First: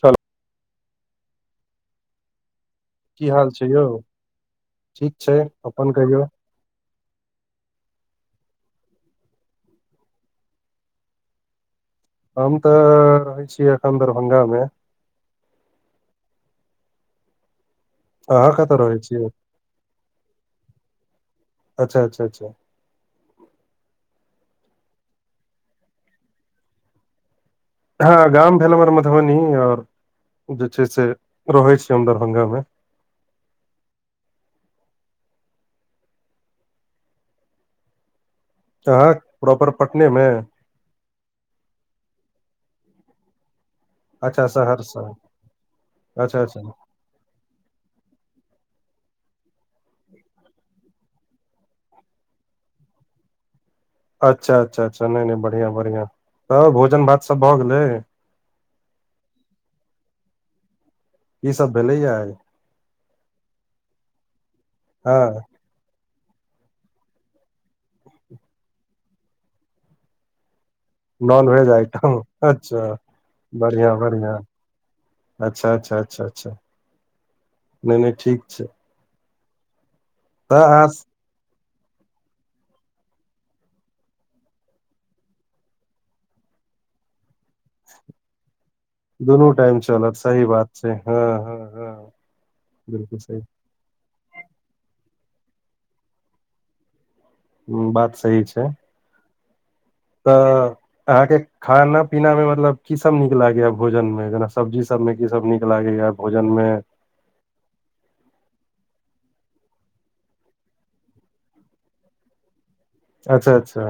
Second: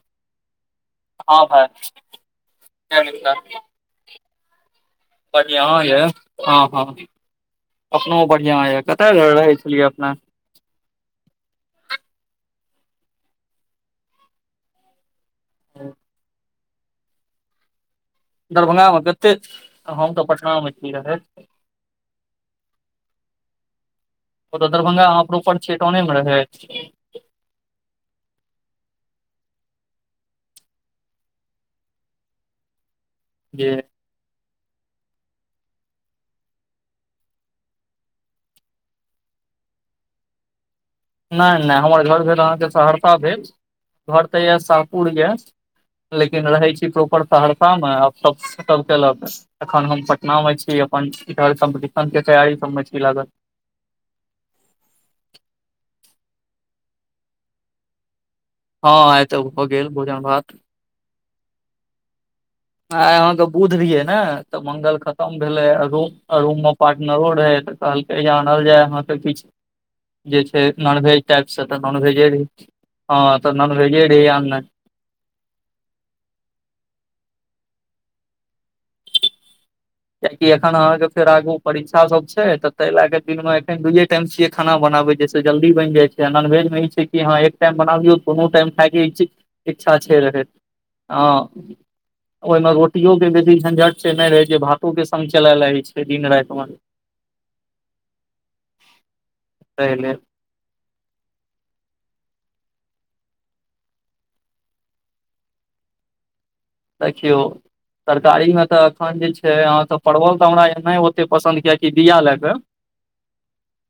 चलू हँ भइ की हाल छै यौ ठीक छै बढ़िया। हँ अपन कहियौ हँ, अपनहुँ बढ़िया। अहाँ कतय रहै छलहुँ? हम तऽ रहै छी अखन दरभंगा मे ह अहाँ कतऽ रहै दरभ्ंगामे छियै कतेक हम तऽ पटनामे छी रहैत अच्छाच्ाचा ओतऽ दरभंगा में परोपर आहाँ छी टाउने में रहेत हँ गाम भेल हमर मधुबनी और जे छै से रहे छी हम दरभंगा मे जे आहाक प्रॉपर पटने मे नहि नहि हमर घर भेल अहाँके सहरसा भेल घर तऽ अच्छा यऽ सहरसा साहपुर यऽ अच्छा लेकिन अच्छा रहै छी प्रॉपर सहरसामे आब सब क लाके अखन हम पटना मे छी अपन इ कम्पटिशन के तैयारी सभमे छी लागल अच्छा अच्छा अच्छा नहि नहि बढ़िआँ बढ़िआं त भोजन भात सब भऽ गेलै हँ एतऽ भ गेल भोजन भात की सब भेलैया आय आ अहाँके बुध रिये ने तऽ मंगल खतम हँ भेले रूम रूम मे पार्टनर रहै तऽ कहलकै जे आनल जाय, अहाँके किछ जे छै नॉनवेज नॉन टाइपसँ वेज तऽ आइटम नॉनवेजे अच्छा हँ तऽ बढ़िआँ नॉनभेजे रही बढ़िआँ आन नहि अच्छा अच्छा अच्छा अच्छा नहि नहि ठीक छै किया की तऽ एखन अहाँ अहाँके फेर आगू परीक्षा सब छै तऽ ता ले के दिन मे एखन दूये टाइम छियै खाना बनाबे जस जल्दी बनि जाय छै य नॉनवेज मे ई छै कि हाँ एक टाइम बानाबयो दुनू टाइम खाई के दुनू टाइम इच्छा चलत छाई सही रहाइत बात छै हँ हँ हँ ओहिमे रोटी बिलकुल के सही बेसि सहंझट नहि रहै जे भातोक संग चलैत रहै छै दिन-राति मे। हँ, बात सही छै। पहले त अहाँके खाना पीना मे मतलब की सब नीक लागे या भोजन मे जेना सब्जी सब में की सब नीक लागे या भोजन मे देखियौ तरकारी मे तऽ अखन जे छै, अहाँके परवल तऽ हमरा ओते पसन्द नहि छै, किएक तँ बीया लाय क अच्छा अच्छा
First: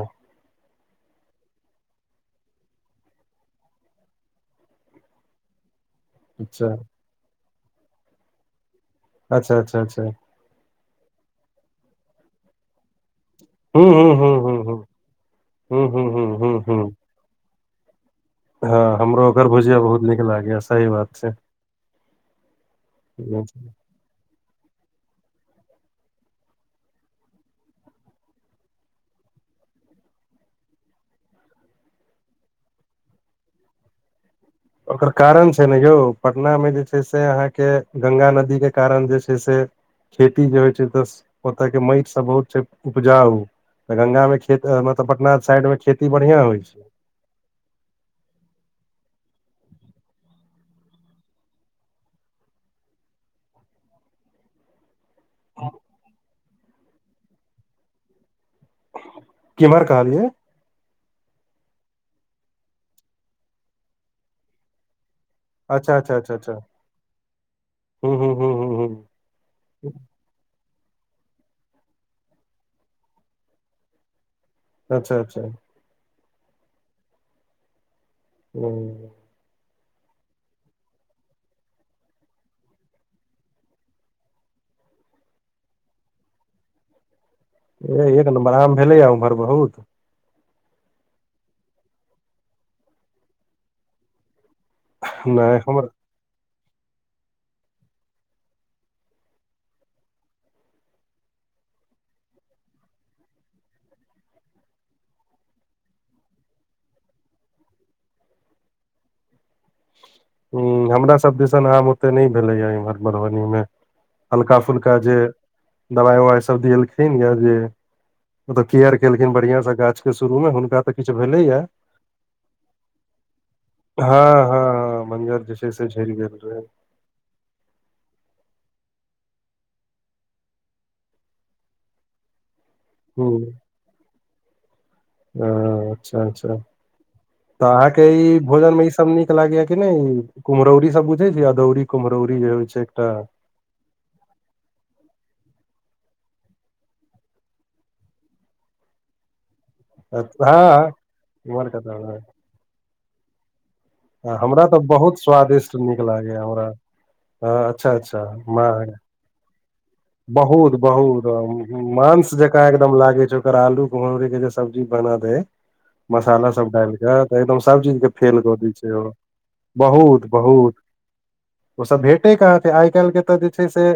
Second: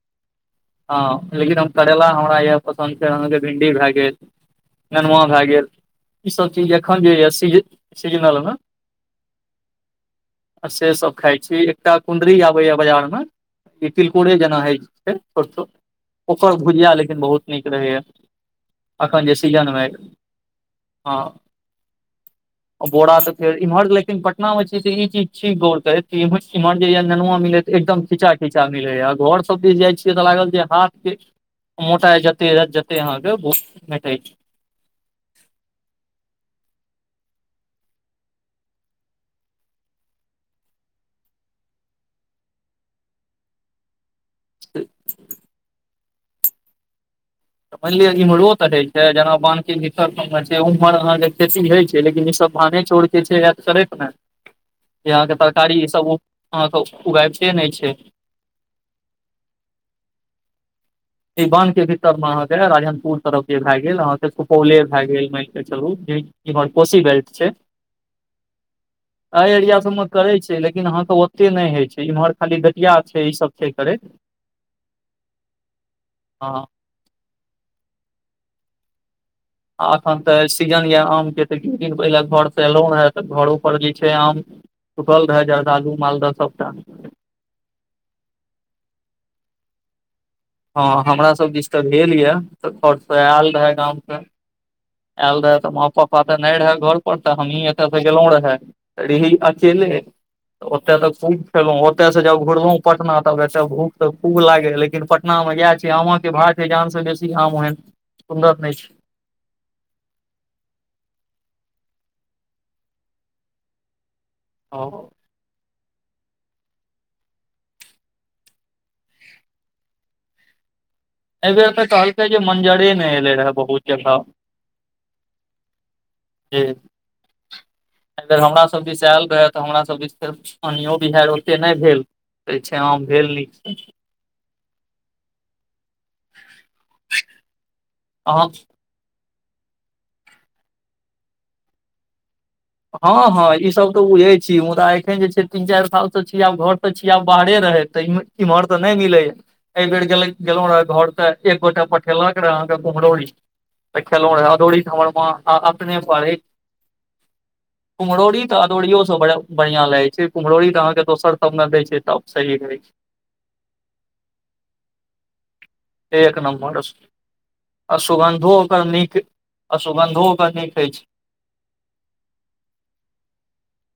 हँ लेकिन हम करैेल हमरा यए पसन्द छै अहाँके भिंडी भए गेल नेनुआ भए गेल इसभ चीज अच्छा एखन जे यए सीजनलमे अच्छा, अच्छा, अच्छा। से सब खाइ छी एकटा कुण्डरी आबैएा बाजारमे हूँ ई हूँ हूँ तिलकोरे हूँ जेना होई हूँ छै हूँ हूँ हूँ ओकर हूँ हूँ भुजिया लेकिन बहुत नीक रहैया हँ, अखन हमरा जे ओकर सीजन भुजिया मे बहुत नीक लगैत अछि, सही बात हँ छै। बोरा तऽ फेर इमहर, लेकिन पटना में जे छी ईचीज छी गेरत एमहर नेनुआ मिलेत एकदम खिजा खिच खीचा मिलैय घर सब दिस जाइ छियै तऽ लागल जे हाथ के मोटा जते जते अहाँके बहुत म मोटै छै ओकर कारण छै ने यौ पटनामे जे छै से अहाँके ग्ंगा नदीे कारण जे छै से खेती जे होइत छै, तऽ ओतऽक माटि सभ बहुत उपजाऊ छै, गंगाक कारणे। खेत मतलब पटना साइडमे खेती बढ़िया होइत छै। मानलिय इम्हरो तऽ हो छै जेना बान्ह के उम्हर अहाँ के खेती होय छै लेकिन ई बानहे चोरी छै चै ने [inaudible] ह [inaudible] ई अहाँके तरकारी सभ, अहाँके उगाबिते नहि छै। कमर कहलियै। सिवानक भीतरमे अहाँके राजनपुर तरफ भऽ गेल। अहाँके सुपौल भए गेल मान। [unintelligible] अच्छा अच्छा अच्छा अच्छा च कोशी बेलट छै हूँ हूँ हूँ हूँ एहि एरियाास हूँ सभमे करैत छै लेकिन अहाँके ओतेक नहि होइत छै इम्हर खाली घटिया छै ईसभ छै करैत अच्छा अच्छा हँ ओ आ एखन तऽ सीजन यए आमके तऽ किछु दिन पहिले घरसँ एलहुँ रहे तऽ घरोपर जे छै आम सुठल रहै जा आलू मालदह सबटा ए एक नम्बर आम भेलैए उमहर बहुत हँ हमरा सब दिस तऽ भेल ये खर्स आयल रहय गांव से नहि यदि हमर हम। [unintelligible] पता नहि रहै घर पर, तऽ हमहीं एतय सँ गेलहुँ रहे, रिहा अकेले। ओतय तऽ खूब खेलहुँं ओतय से जब घुरलहुँ पटना तब एतऽ भूख तऽ खूब लागै लेकिपट पटना मे इ है छै आमा के भाड़ के जान से बेसी आम ओहन सुन्दर नहि छै हू हमरा सब दिसन आम ओते नहि भेलैएह इमहर मधुबनी मे ओ हल्का-फुल्का जे दबाइ-उवाइ सभ देएलखिन, जे ओ तऽ केयर केलखिन बढ़िया स गाछ के शुरू मे हुनका तऽ किछु एहि भेलैया बेेर तऽ कहलकै जे मञ्जरे नहि एलै रहए बहुत जगह मञ्जर जे छैे से झरि गेल रहै एहि बेर हमरासब दिस आयल रहए तऽ हमरा सभ दिस फेर पानियो बिहारि ओते नहि भेल छै आम भेल नीक ह अच्छा अच्छा तऽ अहाँके ई अहाँ भोजन मे ई सब नीक लागे या कि नहि ई कुमहरौरी सब बुझे छै अदौरी कुमरौरी जे होइ छै एकटा हँ हँ ई सब तऽ बुझे छी मुदा एखन जे छै तीन चारि साल त छीय आब घर ते छीय आब बाहरे रहै तैमे इम्हर त नहि मिलैय बेर गेलों रह हँ घर त एक उमहर के गोटा तऽ पठेलक करग अहाके कुमहरोरी ए खेलौ हाँ, रहै हमरा तऽ अदोरी त हमर बहुत माँ आ स्वादिष्ट आपने नीक पढ़े लागैया हमरा हँ अच्छा अच्छा कुमहरोड़ी महग अदौड़ियो स ब बढ़ियां लागै छै कुम्हरौरी बहुत तऽ अहाँके बहुत दोसर सबमे दै छै तब मांस सही जकाँ रहै एकदम लागै छै ओकर आलू कुम्हरौङी सब्जी बना दै छै एक मसाला सब नम्बर डालिक तऽ एकदम सब आ चीज के फेल सुगन्धो कऽ दै ओकर छै ओ नीक आ सुगन्धो ओकर बहुत-बहुत नीक अछि ओसभ भेटै कहाँ छै आइ-काल्हि जे छै से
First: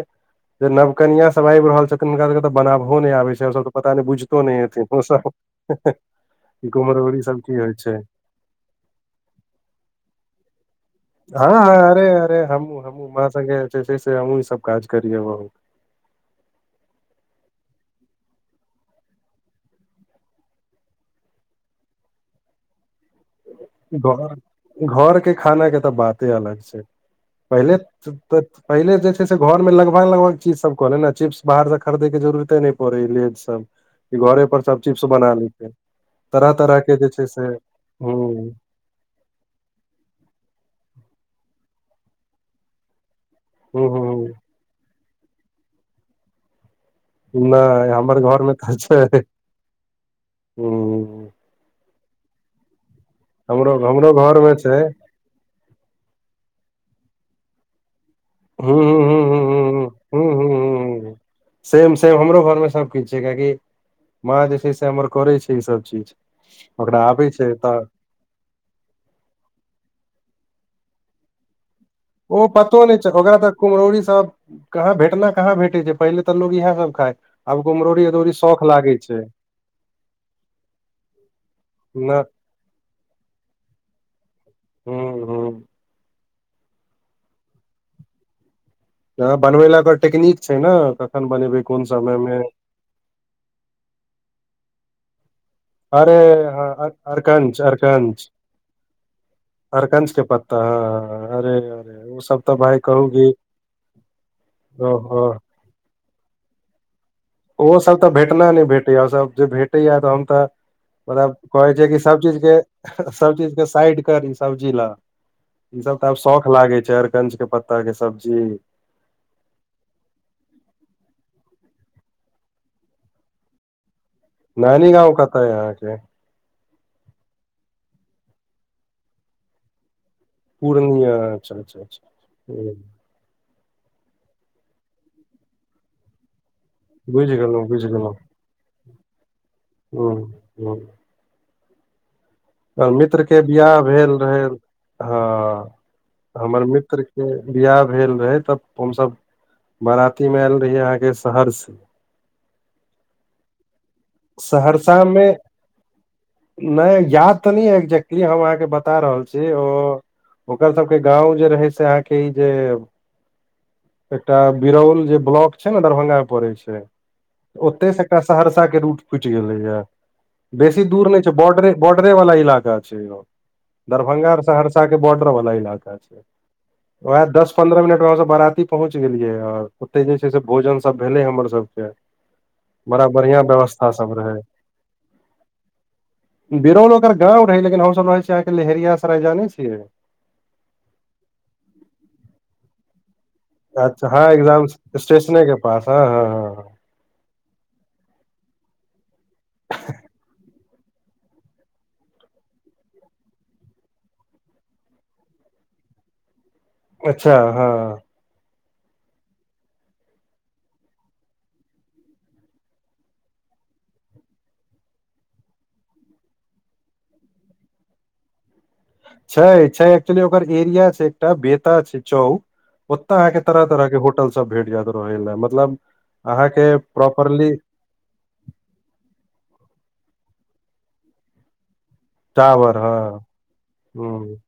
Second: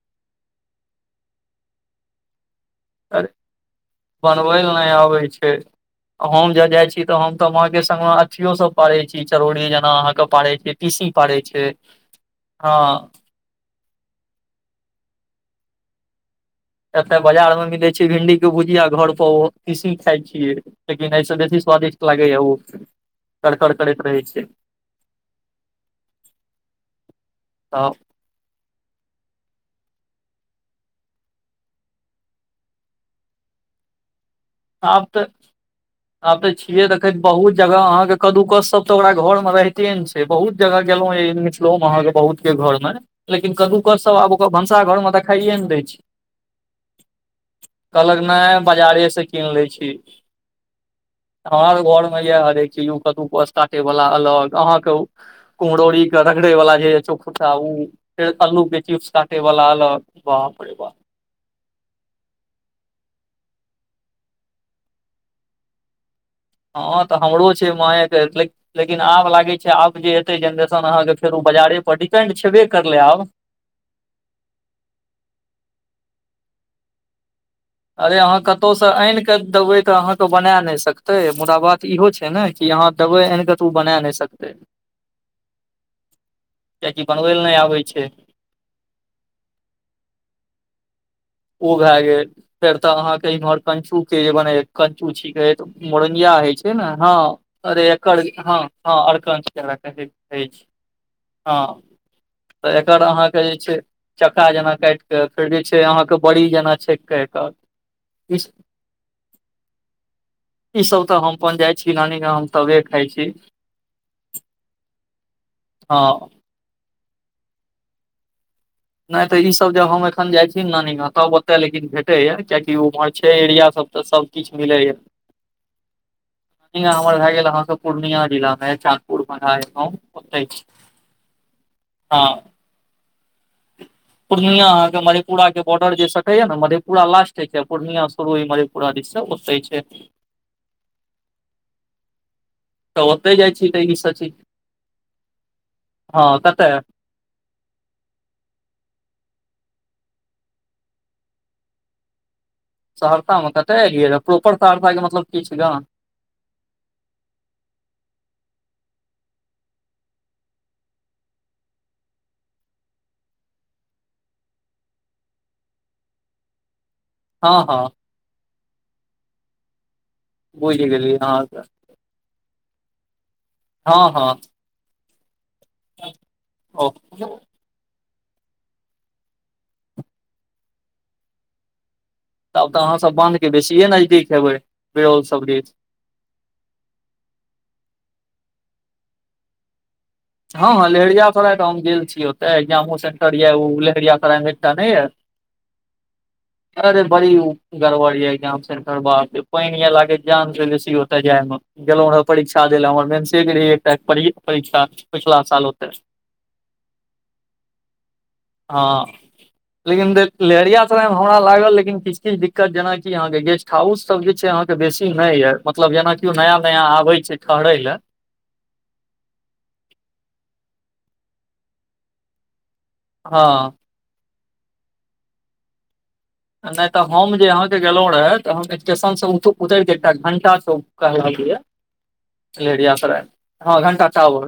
नवकनियाँ सभ आबि रहल छथिन, हुनका सभके बना हो नहि अरे आब छै सब त पता नहि बुझतो बनबै नहि लए हेथिन ओ आबै सब छै हम ज जाय छी तऽ हम तऽ की अहा होइ के छै सग मे अथियो सब पारै छी चरौरी जेना अहा के पारे छी तीसी पारै हँ छै हँ अरे अरे हँ हमु हमु मा संगे ई सब काज कर एतय बाजार में मिलै छै भिंडी के भुजिया घर पर किसी खाय छियै लेकिन आई स बेसि स्वादिष्ट लागे ए उ घर-घरके खाना के तऽ बाते अलग छै पहिले। तऽ पहिले जे छै से घर में लगभग लगभग चीज सब कले ने चिप्स बाहर से खरदे के जरुरत ने परै लिय सब ई घरे पर सब चिप्स आब तऽ बना लेते आब तऽ तरह तरह छियै के जे देखै छै से बहुत जगह अहाँके हूँ कदू कस सब तऽ ओकरा घर में रहिते ने छै बहुत जगह गेलों मिथिलों मे अहाँके बहुत के घर मे लेकिन कदू हूँ कस सभ हूँ आब ओकर भनसाघरमे देखाइए नै दै छै नहि हमर घरमे कहलकनाय तऽ छै बाजारसँ कि किन लै छी हूँ खान ध्यान मे ये हारेची यो कदूकस हमरो काटे वाला हमरो घरमे अलग छै अहाँके कुड़ीरी क रगड़े वला जे खूटा ओ फेर हूँ अल्लूके चिप्स हूँ काटे हूँ हूँ वला हूँ अलग हूँ हूँ बापड़े बा हूँ हूँ सेम सेम हमरो घर मे सब किछु छै किआकि माँ जे छै से हमर करे छै ई सब चीज हँ ओकरा तऽ आबै हमरो छै तऽ माय लेकिन आब लागै छै आब जे एते जेनरेशन अहाँके फेर ओ बाजारे पर डिपेंड छेबे करलै आब कुमहड़ीरी सब कहाँ भेटना कहाँ भेटै छै पहिले तऽ लोग इह सब खाय आब कुम्हरौरी अरे अदौरी अहाँ शौख कतहुसँ लागै आन छै कऽ देबै तऽ अहाँके बना नहि सकतै मुदा बात इहो न छै ने कि अहाँ दबै एन क त ओ बनाय नहि सकतै हँ हँ किआकि बनबै लए नहि आबै छै त बनबै ला ओकर टेकनीक छै ने कखन बनेबै ओ कोन भऽ समय गेल मे फेर तऽ अहाँके इमहर [unintelligible] किछु के जे बने किछु छै। अरे मोरमिया होइ छै ने हँ अरकंच अरे एकर अरकंच ह ह अरकंच कह तऽ अरकंच के पत्ता हँ अरे अरे ओ सब तऽ भाय एकर कहू कि अहाँके जे छै, चक्का जेना काटि ओहो कऽ फेर छै अहाँके बड़ी जेना छैन के ओहोसभ तऽ भेटना नहि भेटैया ओसभ जे भेटैया तऽहन तऽ ई सब तऽ पर हम आब अपन जाइ कहै छै छी कि नानी सभ गाम चीज हम के तबे खाइ छी सभ चीज के साइड करी ई सब्जी लऽ ई सब हँ तऽ आब शौख लागे छै अरकंज के पत्ता के सब्जी नहि तऽ ई सब जे हम एखन जाइ छी नानी गांव तब ओतय लेकिन भेटैया कियकि उम्हर छै एरिया सब तऽ सब किछु नानी मिलैएा गाँव कतऽ य अहाँके हियाॅं हमर भए गेल अहाँके पूर्णिया जिला मे चाकुर मघांए गांव पूर्णिया अच्छा अच्छा अच्छा हँ पूर्णिया अहाँके मधेपुरा के बॉर्डर जे सटैया ने मधेपुरा बुझि लास्ट हैछै गेलहुँ बुझि पूर्णिया शुरू इमहर पूरा दिशसँ ओतै छै ह ह त तऽ मित्र ओतै के जाइ छी बिवाह तऽ ई भेल सब चीज रहे हँ हँ हमर कतऽ मित्र बियाह भेल रहे तब हमसब बराती में आयल रहिय अहाँके शहरसे सहरता मे कते एलियै ए प्रोपर तार पाइ सहरसा के मे मतलब की छै जा नहि याद तऽ नहि एक्जेक्टली हम अहाँके बता रहल ऐ ओ ओकर सबके गाँंव जे रहै से अहाँके ई जे एकटा बिरौल जे ब्लॉक छै ने दरभंगा में परै छै हँ हँ ओते से एकटा सहरसा के रूट फुटि गेलैया बेसी बुझि दूर गेलियै नहि छै अहाँके बॉडरे बॉर्डरे वाला इलाका छै ओ हँ हँ दरभंगा और सहरसा के बॉर्डर वाला इलाका। छै ओ वएह दस पन्द्रह मिनट में बारती पहुँच गेलियै ओते जे छै से भोजन सब भेलै हमर सबके तब तऽ अहाँ बड़ा सब बान्ध बढ़िया के बेसीए व्यवस्था सब नजदीक रहे हेबै बिरौल सब दिस बिरौल ओकर गाँव रहै लेकिन हमस रहै छी अहाँके लहेरियासराय जाने छियै हँ हँ लहेरियासराय तऽ हम गेल छी ओते एग्जामो सेंटर यऽ ओ अच्छा लेहेरिया हँ, सराय मे एग्जाम एकटा नहि यऽ स्टेशनक पास हँ हॅं हॅं अरे बड़ी गड़बड़ य एग्जाम सेंटर बाप पानि यला के जाम छै बेसी होते जाय मे गेलहु रहऽ परीक्षा द लए हमर मेन्से के रहहि एकटा परीक्षा पिछला साल होते अच्छा हँ हँ लेकिन लहेरियासराय मे हमरा लागल लेकिन किछु किछु दिक्कत जेनाकी अहाँ के गेस्ट हाउस सब जे छै अहाँके बेसी नहि यऽ मतलब जेनाकिओ नया नया आबै छै ठहरय लए छै छै एक्चुली ओकर एरिया छै एकटा बेता छै चौक ओत अहाँके तरह हँ तरह के हो होटल सब भेट जायत रहै ल मतलब अहाँके प्रॉपरली गेलो रहे तऽ हम स्टेशन से उतर दे एकटा घंटा से कहले टावर हँ लहेरियासराय हँ, ह घंटा टावर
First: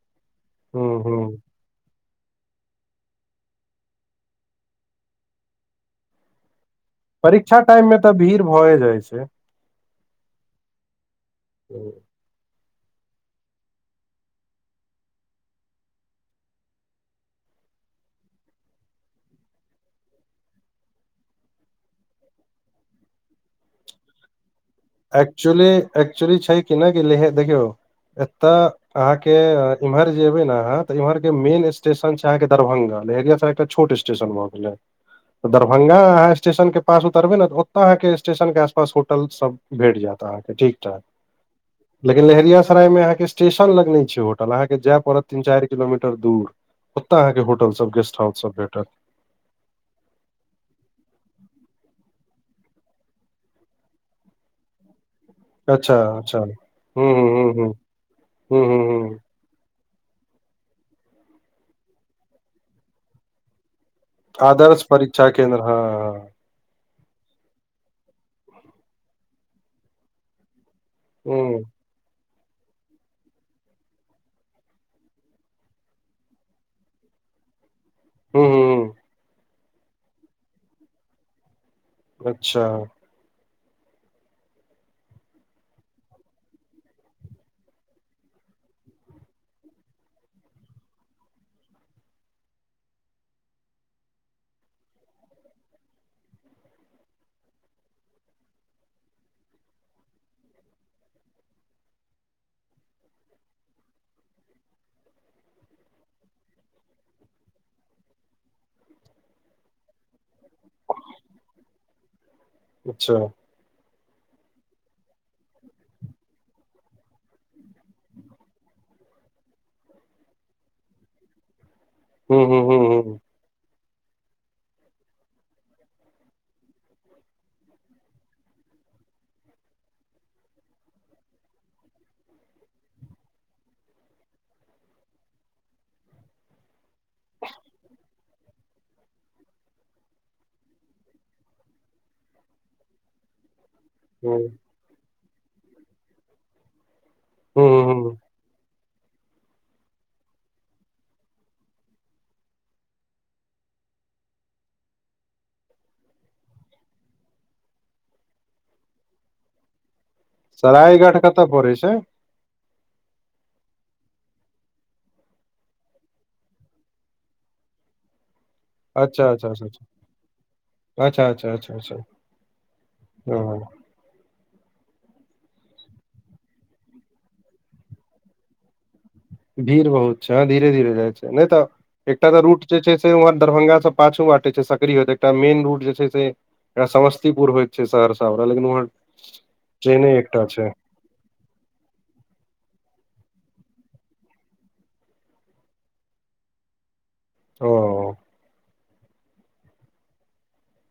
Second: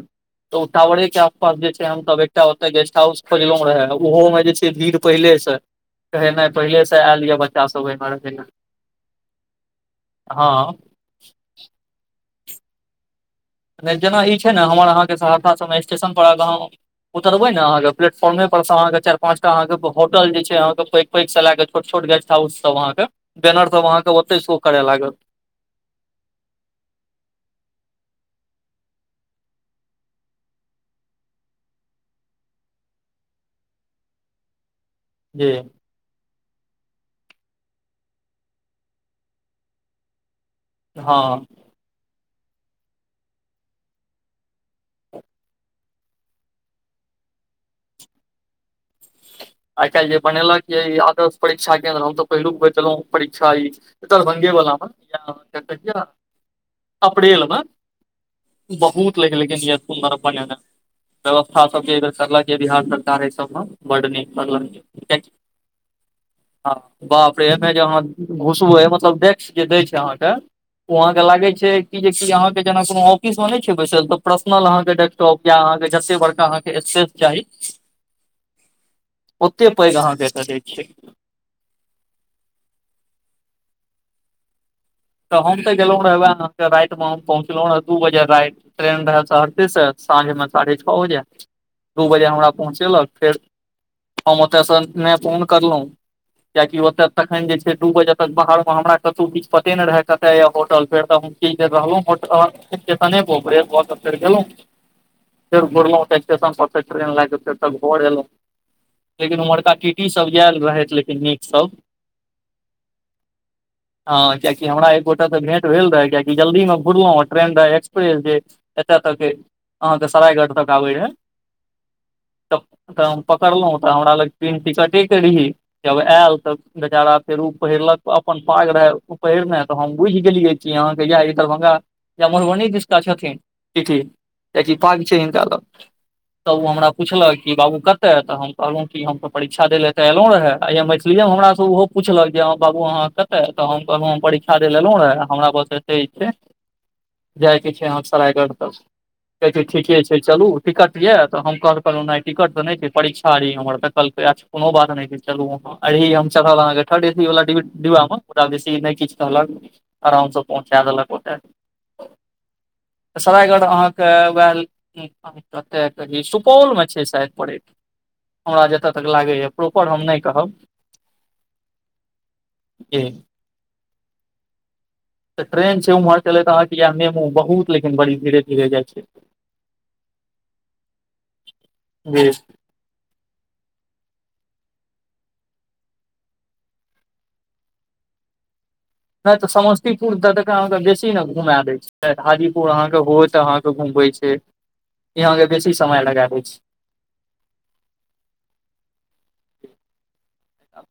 तऽ ओ ह टावरे ह के आसपास जे छै, हम एकटा ओते गेस्ट हाउस खोजलों रहे ओहो मे जे छै भीड़ पहिले से कहेनाइ पहिले से बच्च परीक्षा टाइम मे तऽ सब भीड़ भए जाइ ह ह नहि जेना ई छै ने हमर अहाँके सहरसा सभमे स्टेशन परहक गांव उतरबै ने अहाँके प्लेटफॉर्मे पर से अहांके चारि पांच टा अहांके होटल जे छै अहाके पैग पैक सँ लऽ कऽ छोट-छोट गेस्ट हाउस सभ अहाके बैनर सभ ओतऽ आहां के सो करै लाग। एक्चुली एक्चुली छै कि नहि ल देखियौ एत अहाँ के इम्हर जे एबे ने अहाँ त इम्हर के मेन स्टेशन छै। अहाँके दरभंगा लहेरियासराय एकटा छोट स्टे शन भ गेलै जी दरभंगा अहाँ स्टेशन के पास उतरबै ने ओतय अहाँके स्टेशन के आसपास होटल सब भेट जात अहाँके ठीक ठाक हँ लेकिन लहेरियासराय मे अहाँके स्टेशन लग नहि छै होटल अहाँके जाय पड़त तीन चारि किलोमीटर दूर ओतय अहाँके होटल सब गेस्ट हाउस सब भेटत आइ काल्हि जे बनेलक ये ई आदर्श परीक्षा केंन्द्र हम तऽ पहिलुक बेर देलहुं परीक्षा ई दरभंगे वाला में अच्छा अच्छा हूँ हूँ अप्रिल हूँ में हूँ हूँ लेकिन हूँ हूँ बहुत। ने व्यवस्था सबर करलक य बिहार सरकार एहि सब मे बड नीक करलक आदर्श ये परीक्षा केंन्द्र हँ हँ बाप रे एहिमे जे अहाँ घुसबै मतलब डेक् जे दै छै अहाँके वहाँं के हँ लागै हूँ छै अहाँके जेना कोनो ऑफिस मे नहि छै बैसल तऽ पर्सनलहके डेस्टॉप या अहाँके जते बड़का अहाँके स्पेस चाही हू हू ओते पैघ अहाँके तदैत छै अच्छा तऽ हम तऽ गेलहुँ रहे, ओहि रातिमे हम दू बजे राति पहुँचलहुँ रह। ट्रेन रह सहरदीसँ साँझमे साढ़े छओ बजे दू बजे हमरा पहुँचेलक फेर हम ओतयसँ नहि फोन करलहुँ किएक तँ ओतऽ तखन जे छै, दू बजे तक बाहरमे हमरा कतहु किछु रहे के होटल फेर तऽ तू रहलहुँ, स्टेशन फेर गेलहुँ। [inaudible] फेर घुरलहुँ ट्रेन लऽ कऽ, फेर तऽ घर एलहुँ। लेकिन उम्हरका टीटी सब आयल रहथि लेकिन नीक सब अच्छा ह कियाकि हमरा एक गोटा त भेट भेल रहे कआकि जल्दी मे घुरलों ट्रेन रह एक्सप्रेस जे एतय तक अहाँके सरायगढ़ तक आबैत रहै हू तऽ हू हूँ तऽ हूँ हम पकड़लहुं तऽ हमरा लग तीन टिकटे के रहि जब आयल तऽ बेचारा फेर ओ पहिरलक अपन पाग रहय पहिरना तऽ हम बुझ गेलियै छी अहाँके या दरभंगा या मधुबनी दिशका छथिन पिथि किया कि पाग छै हिनका लग तऽ ओ हमरा पुछलक कि बाबू कतय तऽ हम कहलहुँ कि हम त परीक्षा देलेय एत एलो रहे आ हमेए सुलिए हमरासँ ओहो पुछलक जे बाबू अहाँ कते तऽ हम कहलहु हम हूँ परीक्षा दै लेल एलहुँ रहै हमरा बस एसे छै हूँ जाइके छै हूँ यहाँ हूँ सरायगढ़ तक कहै छै ठीके छै चलू टिकट यै तऽ हम कहलहुँ नहि टिकट तऽ नहि छै परीक्षा हमर वकल्प कोनो बात नहि छै अभि हम चढ़ब थर्ड एसी वाला ई नहि किछु कहलक आरामसँ पहुँचा देलक सरायघाट ओते कतऽ पड़ै छै सरायगढ़ अहाँके वएह अतय कही सुपौल में छै शायद पड़ैत हमरा जतय तक अच्छा लागैए अच्छा अच्छा प्रॉपर अच्छा हम नहि कहब अच्छा जी ह [inaudible] तऽ ट्रेन छै उम्हर चलैत अहाँके इया ने मेमो बहुत लेकिन बड़ी धीरे धीरे जाइ छै भीड़ बहुत छै हँ धीरे धीरे जाइ छै नहि तऽ जी एकटा तऽ रूट जे छै से वहाँ दरभंगा स पाछू बाटे छै सकरी होइत एकटा मेन रूड जे छै से एकटा समस्तीपुर होइ छै सहरसा ओ लेकिन ओर नहि तऽ समस्तीपुर द देका अहाँ सब जे चि ने घुमा दै छै हाजीपुर अहाँके होत अहाँके घुमबै छै इ यहाँं के बेसी समय लगा दैछ ओ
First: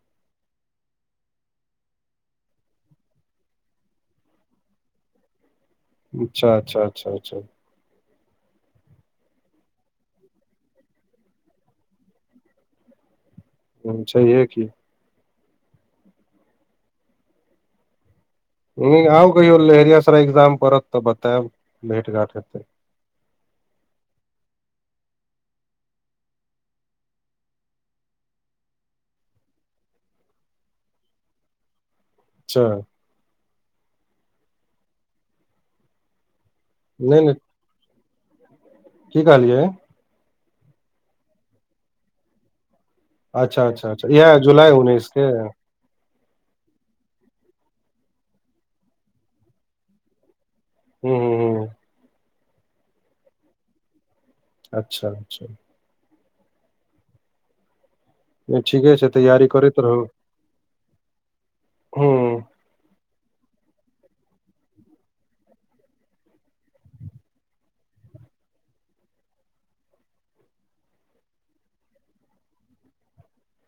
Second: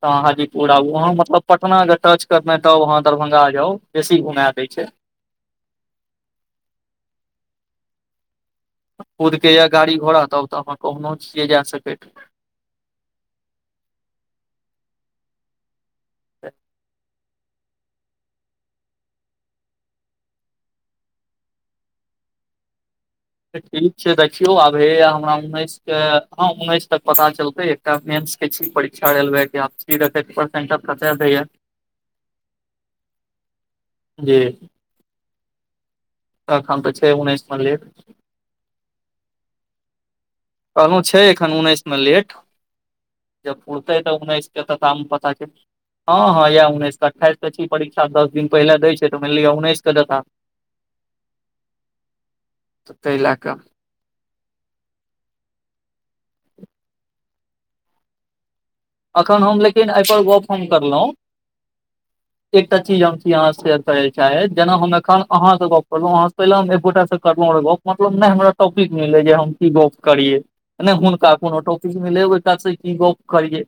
तह हाजीपुर आउ उहाँ मतलब पटना के टच करने त उ अहाँ दरभंगा जाउ बेसी घुमा देय छै अच्छा अच्छा अच्छा अचा खुदके यै गाड़ी घोड़ा तब तऽ अहाँ कहनो छियै जा सकैत हूंम्म छैहे की [inaudible] नी आउ कहियो लहेरियासराय एग्जाम पड़त तऽ बतेब भेट घांट हेतै ठीक छै देखियौ आबे हे हमरा उन्नैसके हँ उन्नैस तक पता चलतै [unintelligible] मेंस के छी परीक्षा रेलवे [unintelligible] अच्छा जी अखन तऽ छै नहि नहि उन्नैस मे लेट की कहलियै कहलहुँ छै एखन उन्नैस मे लेट जब अच्छा अच्छा उड़तै [unintelligible] है अच्छा तऽ इएह उनैस के जुलाई तऽ आब उन्नैस के पता हूँ चल हँ हँ यएह उन्नैस के अठाइस के छी परीक्षा दस दिन पहिले दै छै तऽ मानि लिअ उन्नैस क देता हूंम्म हूंम्म हूंम्म ताहि लै कऽ अच्छा अच्छा ठीके छै अखन तैयारी हम करैत लेकिन रहू एहिपर गप हम करलहुँ हूँ एकटा चीज हम छी यहाँ सेेयर करय एकटा चीज जन्छि अहाँ से चाहे जेना हम एखन अहाँ से गप करलोंह पहिले हम एकगोटा से करलों अगर गप मतलब नहि हमरा टॉपिक मिलैये जे हम की गप करियै नहि हुनका कोनो टौपिक मिले ओ की गप करियै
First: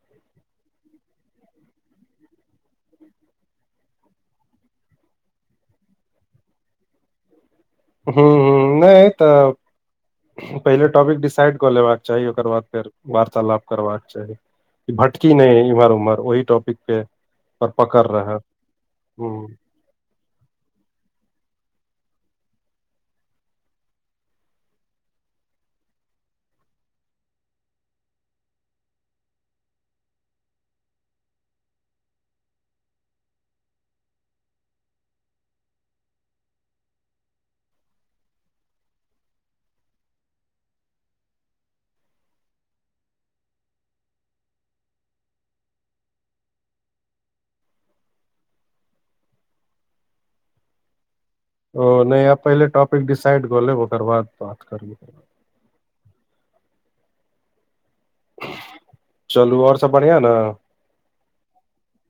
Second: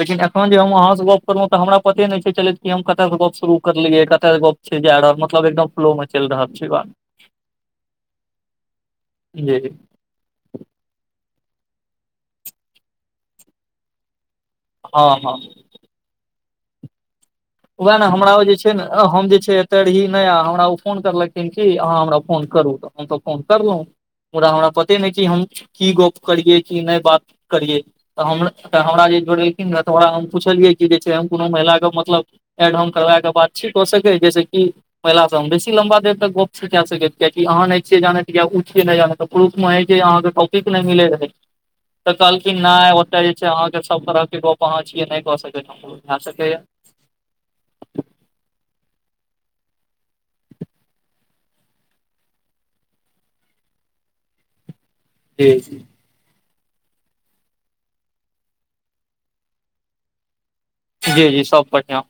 लेकिन एखन जे हम अहाँ से गप करलहुं तऽ हमरा पते नहि छै चलैत कि हम कतय से गप शुरू करलियै कतय से गप जार मतलब एकदम फ्लो मे चलि रहल छै बात हूंम्म हूंम्म नहि तऽ जी पहिले टॉपिक डिसाइड कऽ लेबाक चाही ओकर बाद फेर वार्तालाप करबाक चाही हँ हँ भटकी नहि इम्हर उमहर ओहि टॉपिक पे पर वएह ने पकड़ हमरा रहै ओ जे छै ने ऐंह हम जे हूँ छै तरही नया हमरा ओ फोन करलखिन कि अहाँ हमरा फोन करू तऽ हम तऽ फोन करलहुँ पुरा हमरा पते नहि कि हम की गप करियै की नहि बात करियै तऽ हम तऽ हमरा जे जोड़लखिन रहए तऽ ओकरा हम पुछलियै कि जे छै हम कोनो महिलाके मतलब एड हम करबायके बाद ठीक हो सकै जैसे की पहिलासँ हम बेसी लम्बा देर तक गप [unintelligible] कैए सकै छी कियकि अहाँ नइ छियै जानै कि उ छियै जानय त ग्रुप मे है जे अहाँके टाॅपिक नइ मिलै रहै तऽ कहलखिन नहि ओतय जे छै अहाँके सब तरहके गप अहाँ छियै नहि कऽ सकैत भे सकैए ओ नहि आ पहिले टॉपिक डिसाइड कऽ लेब ओकर बाद बात करब जी जी चलू और सब बढ़ियाँ ने जी जी सब बढ़ियाँ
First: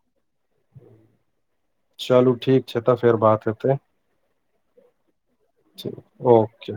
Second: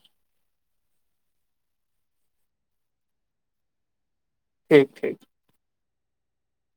चलू ठीक छै तऽ फेर बात हेतै ठीक ठीक ठीक ओके